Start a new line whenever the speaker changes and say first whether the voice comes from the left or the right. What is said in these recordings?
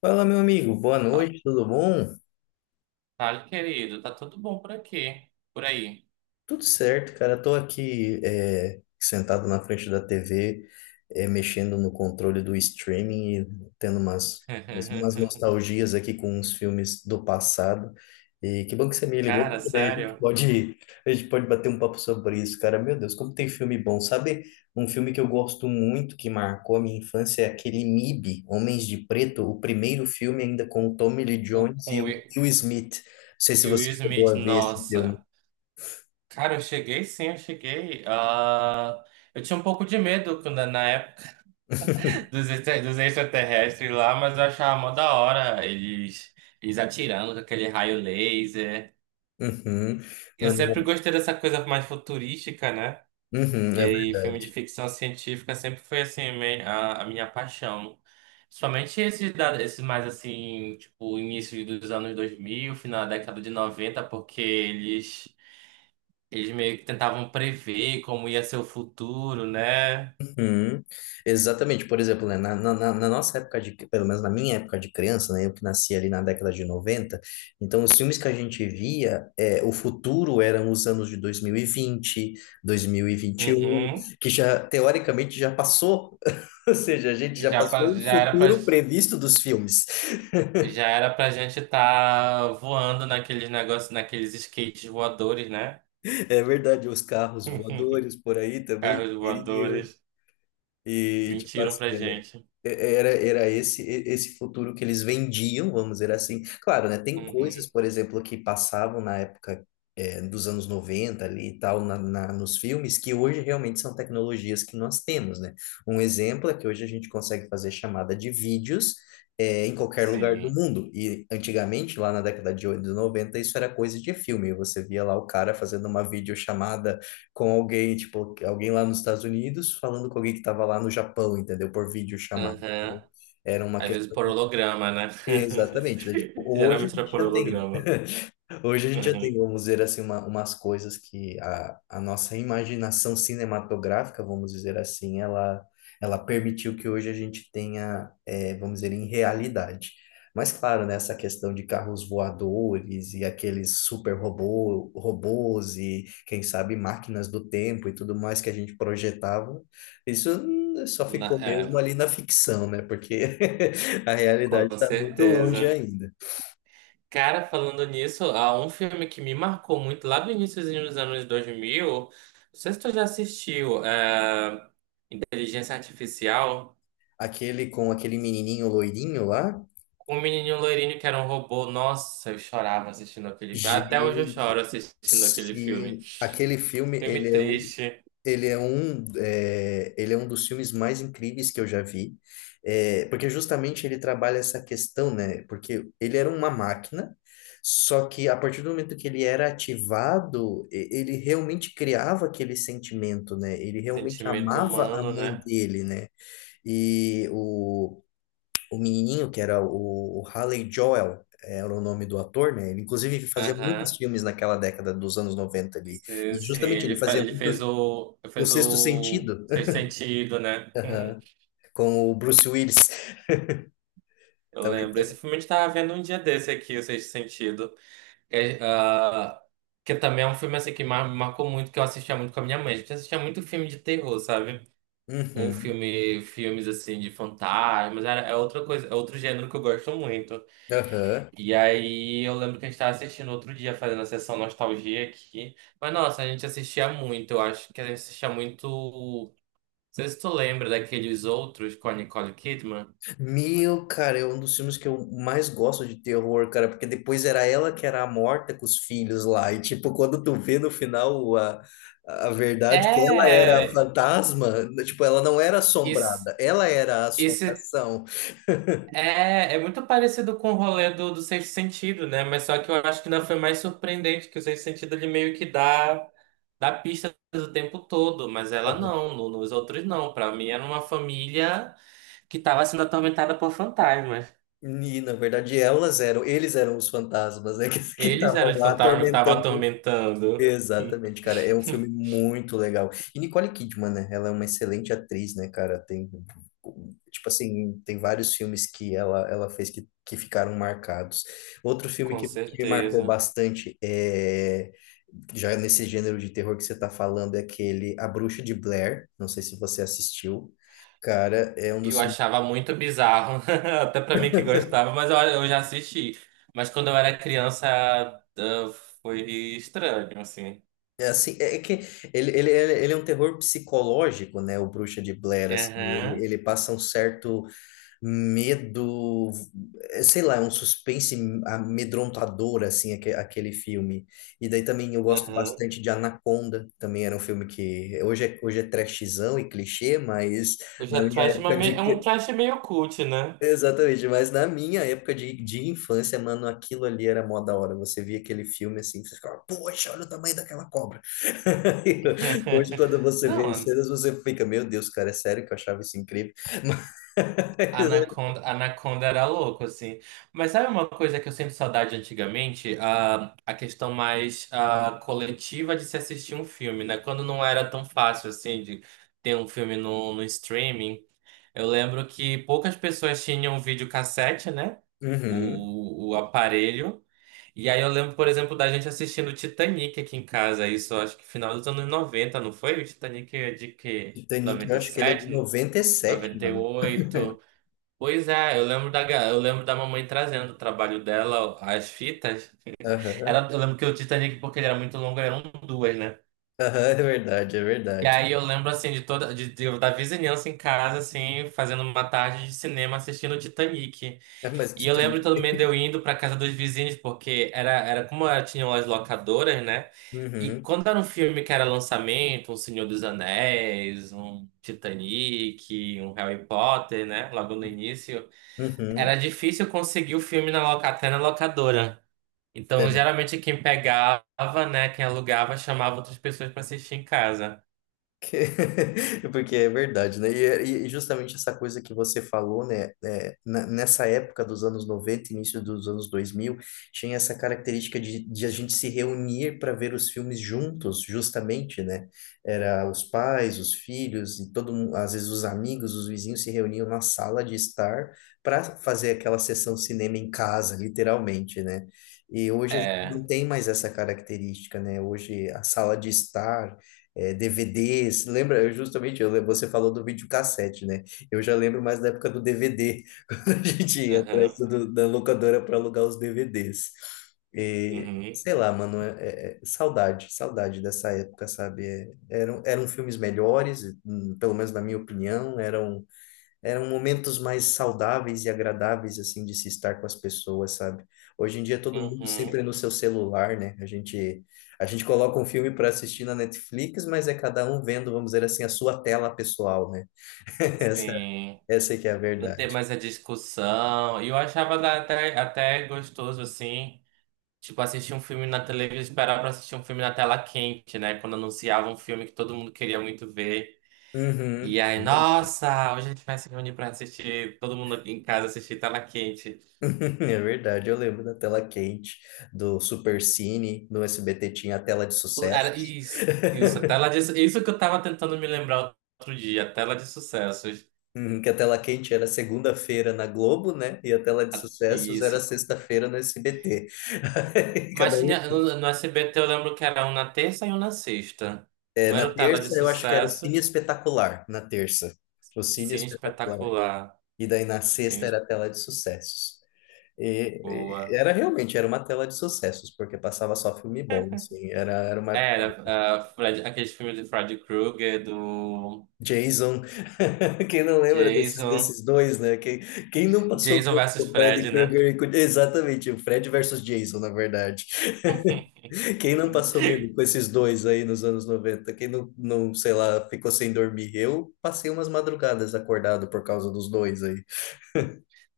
left: Fala, meu amigo, boa
right: Ah,
left: noite, tudo bom?
right: fale, querido, tá tudo bom por aqui, por aí.
left: Tudo certo, cara. Tô aqui sentado na frente da TV, mexendo no controle do streaming e tendo umas nostalgias aqui com uns filmes do passado. E que bom que você me ligou,
right: Cara,
left: porque daí a gente
right: sério,
left: pode, a gente pode bater um papo sobre isso, cara. Meu Deus, como tem filme bom. Sabe um filme que eu gosto muito, que marcou a minha infância, é aquele MIB, Homens de Preto, o primeiro filme ainda com o Tommy Lee
right: o,
left: Jones
right: com
left: e
right: o
left: o
right: Will
left: Will Smith. Não sei se
right: e o Will
left: você chegou
right: Smith,
left: a ver esse filme.
right: nossa. Cara, eu cheguei sim, eu cheguei. Ah, eu tinha um pouco de medo na época dos extraterrestres lá, mas eu achava mó da hora eles atirando com aquele raio laser.
left: Uhum,
right: Eu sempre
left: mano.
right: gostei dessa coisa mais futurística, né?
left: Uhum,
right: E
left: é
right: aí, filme de
left: verdade.
right: ficção científica sempre foi a minha paixão. Somente esses mais assim, tipo, início dos anos dois mil, final da década de noventa, porque eles meio que tentavam prever como ia ser o futuro, né?
left: Uhum, exatamente, por exemplo, né, na nossa época de, pelo menos na minha época de criança, né, eu que nasci ali na década de 90, então os filmes que a gente via, o futuro eram os anos de 2021,
right: Uhum.
left: que já, teoricamente, já passou. Ou seja, a gente já
right: Já,
left: passou o futuro previsto dos filmes.
right: já era pra gente estar voando naqueles negócios, naqueles skates voadores, né?
left: É verdade, os carros voadores por aí também.
right: Carros voadores.
left: E, tipo
right: Mentiram
left: assim,
right: pra gente.
left: era esse, esse futuro que eles vendiam, vamos dizer assim. Claro, né? Tem coisas,
right: Uhum.
left: por exemplo, que passavam na época, dos anos 90 ali e tal, nos filmes, que hoje realmente são tecnologias que nós temos, né? Um exemplo é que hoje a gente consegue fazer chamada de vídeos, em qualquer lugar do
right: Sim.
left: mundo. E antigamente, lá na década de 80 e 90, isso era coisa de filme. Você via lá o cara fazendo uma videochamada com alguém, tipo, alguém lá nos Estados Unidos falando com alguém que estava lá no Japão, entendeu? Por vídeo chamado.
right: Aham.
left: Era uma
right: Às vezes
left: questão.
right: por holograma, né?
left: Exatamente, né? Tipo, hoje a
right: Geralmente era
left: gente
right: por
left: já tem, né?
right: holograma.
left: Hoje a gente já tem,
right: Uhum.
left: vamos dizer assim, uma, umas coisas que a nossa imaginação cinematográfica, vamos dizer assim, ela permitiu que hoje a gente tenha, vamos dizer, em realidade. Mas claro, né, essa questão de carros voadores e aqueles super robô, robôs e, quem sabe, máquinas do tempo e tudo mais que a gente projetava, isso só ficou
right: Na-
left: mesmo
right: é,
left: ali na ficção, né? Porque a
right: com
left: realidade está muito longe
right: certeza.
left: ainda.
right: Cara, falando nisso, há um filme que me marcou muito lá do iníciozinho dos anos 2000. Não sei se tu já assistiu, é, Inteligência Artificial,
left: Aquele com aquele menininho loirinho lá?
right: com um menininho loirinho que era um robô. Nossa, eu chorava assistindo aquele filme. Até hoje eu
left: Gente,
right: choro assistindo aquele filme.
left: sim. Aquele filme,
right: Filme triste,
left: ele é um dos filmes mais incríveis que eu já vi. É, porque justamente ele trabalha essa questão, né? Porque ele era uma máquina, só que a partir do momento que ele era ativado, ele realmente criava aquele sentimento, né? Ele realmente
right: sentimento
left: amava a
right: humano,
left: mãe
right: né?
left: dele, né? E o menininho, que era o Haley Joel, era o nome do ator, né? Ele, inclusive, ele fazia muitos
right: Aham.
left: filmes naquela década dos anos 90 ali.
right: Sim,
left: E
right: sim,
left: justamente ele
right: ele, fa-
left: fazia
right: ele
left: muito
right: fez o. Ele
left: O
right: fez
left: Sexto
right: o
left: Sentido.
right: Sexto Sentido, né?
left: Aham, com o Bruce Willis.
right: Eu lembro.
left: Talvez.
right: Esse filme a gente tava vendo um dia desse aqui, o Sexto Sentido. É, ah, que também é um filme assim que me marcou muito, que eu assistia muito com a minha mãe. A gente assistia muito filme de terror, sabe? Ou
left: Uhum,
right: filmes assim de fantasmas. Era, é outra coisa, é outro gênero que eu gosto muito.
left: aham.
right: E aí eu lembro que a gente tava assistindo outro dia, fazendo a sessão nostalgia aqui. Mas nossa, a gente assistia muito, eu acho que a gente assistia muito. Não sei se tu lembra daqueles outros com a Nicole Kidman.
left: Meu, cara, é um dos filmes que eu mais gosto de terror, cara, porque depois era ela que era a morta com os filhos lá. E, tipo, quando tu vê no final a verdade que ela era a
right: É.
left: fantasma, tipo, ela não era
right: isso
left: assombrada, ela era a
right: esse
left: assombração.
right: é, é muito parecido com o rolê do Sexto Sentido, né? Mas só que eu acho que ainda foi mais surpreendente, que o Sexto Sentido ele meio que dá, dá pista o tempo todo, mas ela não, nos outros não. Pra mim era uma família que tava sendo atormentada por fantasmas.
left: E, na verdade, eles eram os fantasmas, né, que que
right: Eles
left: estavam
right: eram os
left: lá
right: fantasmas que estavam
left: atormentando.
right: atormentando.
left: Exatamente, cara, é um filme muito legal. E Nicole Kidman, né, ela é uma excelente atriz, né, cara, tem, tipo assim, tem vários filmes que ela fez, que ficaram marcados. Outro filme
right: Com
left: que me marcou
right: certeza.
left: bastante, já nesse gênero de terror que você tá falando, é aquele A Bruxa de Blair, não sei se você assistiu. Cara, é um
right: Eu
left: dos filmes.
right: achava muito bizarro, até pra mim que gostava, mas eu já assisti. Mas quando eu era criança, ah, foi estranho, assim.
left: É, assim, é que ele é um terror psicológico, né? O Bruxa de Blair, assim,
right: Aham,
left: ele passa um certo medo. Sei lá, é um suspense amedrontador, assim, aquele filme. E daí também eu gosto
right: aham.
left: bastante de Anaconda, também era um filme que hoje é trashzão e clichê, mas
right: o já
left: na minha
right: trash,
left: época
right: mas é
left: de.
right: um trash meio cult, né?
left: Exatamente, mas na minha época de infância, mano, aquilo ali era mó da hora. Você via aquele filme assim, você ficava, poxa, olha o tamanho daquela cobra. Hoje, quando você vê as
right: Não,
left: cenas, você fica, meu Deus, cara, é sério que eu achava isso incrível. Mas.
right: Anaconda, Anaconda era louco, assim. Mas sabe uma coisa que eu sinto saudade antigamente? A questão mais coletiva de se assistir um filme, né? Quando não era tão fácil, assim, de ter um filme no streaming. Eu lembro que poucas pessoas tinham videocassete, né?
left: Uhum.
right: O aparelho. E aí eu lembro, por exemplo, da gente assistindo Titanic aqui em casa. Isso, acho que final dos anos 90, não foi? O Titanic é de que?
left: Titanic, eu
right: Noventa, noventa e
left: acho que ele é de
right: sete,
left: 97,
right: noventa e
left: mano.
right: oito. Pois é, eu lembro da, eu lembro da mamãe trazendo o trabalho dela, as fitas.
left: Aham.
right: Era, eu lembro que o Titanic, porque ele era muito longo, eram duas, né?
left: Aham, é verdade, é
right: E
left: verdade.
right: aí eu lembro, assim, de toda, da vizinhança em casa, assim, fazendo uma tarde de cinema assistindo o Titanic.
left: É, mas
right: E eu
left: Titanic.
right: lembro também de eu indo pra casa dos vizinhos, porque era como era, tinham as locadoras, né? E
left: Uhum,
right: quando era um filme que era lançamento, um Senhor dos Anéis, um Titanic, um Harry Potter, né? Logo no início. Era
left: uhum.
right: difícil conseguir o filme na até na locadora. Então,
left: É.
right: geralmente, quem pegava, né, quem alugava, chamava outras pessoas para assistir em casa.
left: Porque é verdade, né? E, e justamente essa coisa que você falou, né? Nessa época dos anos 90, início dos anos 2000, tinha essa característica de a gente se reunir para ver os filmes juntos, justamente, né? Era os pais, os filhos, e todo mundo, às vezes os amigos, os vizinhos se reuniam na sala de estar para fazer aquela sessão cinema em casa, literalmente, né? E hoje a gente
right: É.
left: não tem mais essa característica, né? Hoje a sala de estar DVDs, lembra? Eu Justamente, eu, lem- você falou do videocassete, né? Eu já lembro mais da época do DVD, quando a gente ia atrás
right: Uhum,
left: da locadora para alugar os DVDs. E,
right: uhum,
left: sei lá, mano, é saudade, saudade dessa época, sabe? É, eram filmes melhores, pelo menos na minha opinião, eram momentos mais saudáveis e agradáveis, assim, de se estar com as pessoas, sabe? Hoje em dia todo mundo sempre
right: uhum,
left: no seu celular, né? A gente coloca um filme para assistir na Netflix, mas é cada um vendo, vamos dizer assim, a sua tela pessoal, né? Essa,
right: sim.
left: essa é que é a
right: Não ter
left: verdade.
right: mais a discussão. E eu achava até gostoso, assim, tipo, assistir um filme na televisão, esperar para assistir um filme na tela quente, né? Quando anunciava um filme que todo mundo queria muito ver.
left: Uhum.
right: E aí, nossa, hoje a gente vai se reunir para assistir, todo mundo em casa assistir tela quente.
left: É verdade, eu lembro da tela quente, do Supercine, no SBT tinha a tela de
right: Era
left: sucessos.
right: isso, isso, isso que eu tava tentando me lembrar outro dia, a tela de sucessos.
left: Uhum, que a tela quente era segunda-feira na Globo, né? E a tela de sucessos era
right: Isso.
left: sexta-feira no SBT. Aí,
right: Mas
left: cada um.
right: tinha, no SBT eu lembro que era um na terça e um na sexta.
left: É,
right: Um era
left: na
right: o tela de
left: terça eu acho que era o Cine
right: sucessos,
left: Espetacular, na terça. O Cine
right: Cine
left: Espetacular.
right: Espetacular,
left: E daí na
right: Cine
left: sexta
right: Esp-
left: era a tela de sucessos. E, e
right: Boa.
left: era realmente, era uma tela de sucessos, porque passava só filme bom, assim, era uma época.
right: Era Fred, aqueles filmes de Freddy Krueger, do
left: Jason, quem não lembra desses,
right: Jason,
left: desses dois, né? Quem não passou
right: Jason
left: medo com
right: versus
left: o Fred
right: Fred, né?
left: Krueger? Exatamente, o Fred versus Jason, na verdade. Quem não passou medo com esses dois aí nos anos 90? Quem não, sei lá, ficou sem dormir? Eu passei umas madrugadas acordado por causa dos dois aí.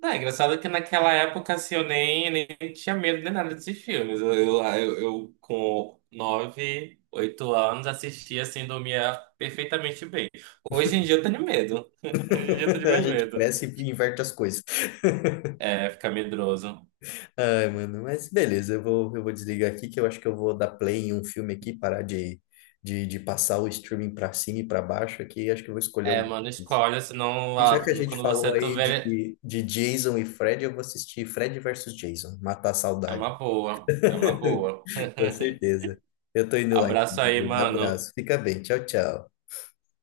right: Não, é engraçado que naquela época, assim, eu nem tinha medo de nada desses filmes. Eu, com nove, oito anos, assistia, assim, dormia perfeitamente bem. Hoje em dia eu tenho medo. Hoje em dia eu tenho
left: A
right: mais
left: gente
right: medo.
left: cresce e inverte as coisas.
right: É, fica medroso.
left: Ai, mano, mas beleza, eu vou desligar aqui que eu acho que eu vou dar play em um filme aqui, parar de passar o streaming pra cima e pra baixo aqui. Acho que eu vou escolher
right: É,
left: alguma
right: mano,
left: coisa.
right: escolha, senão
left: E já
right: lá,
left: que a gente
right: quando
left: falou
right: você
left: aí
right: tiver...
left: de Jason e Fred, eu vou assistir Fred versus Jason, Matar a
right: É uma
left: Saudade.
right: boa, é uma boa.
left: Com certeza. Eu tô indo lá, então.
right: Abraço aí,
left: Um
right: mano.
left: abraço. Fica bem. Tchau, tchau.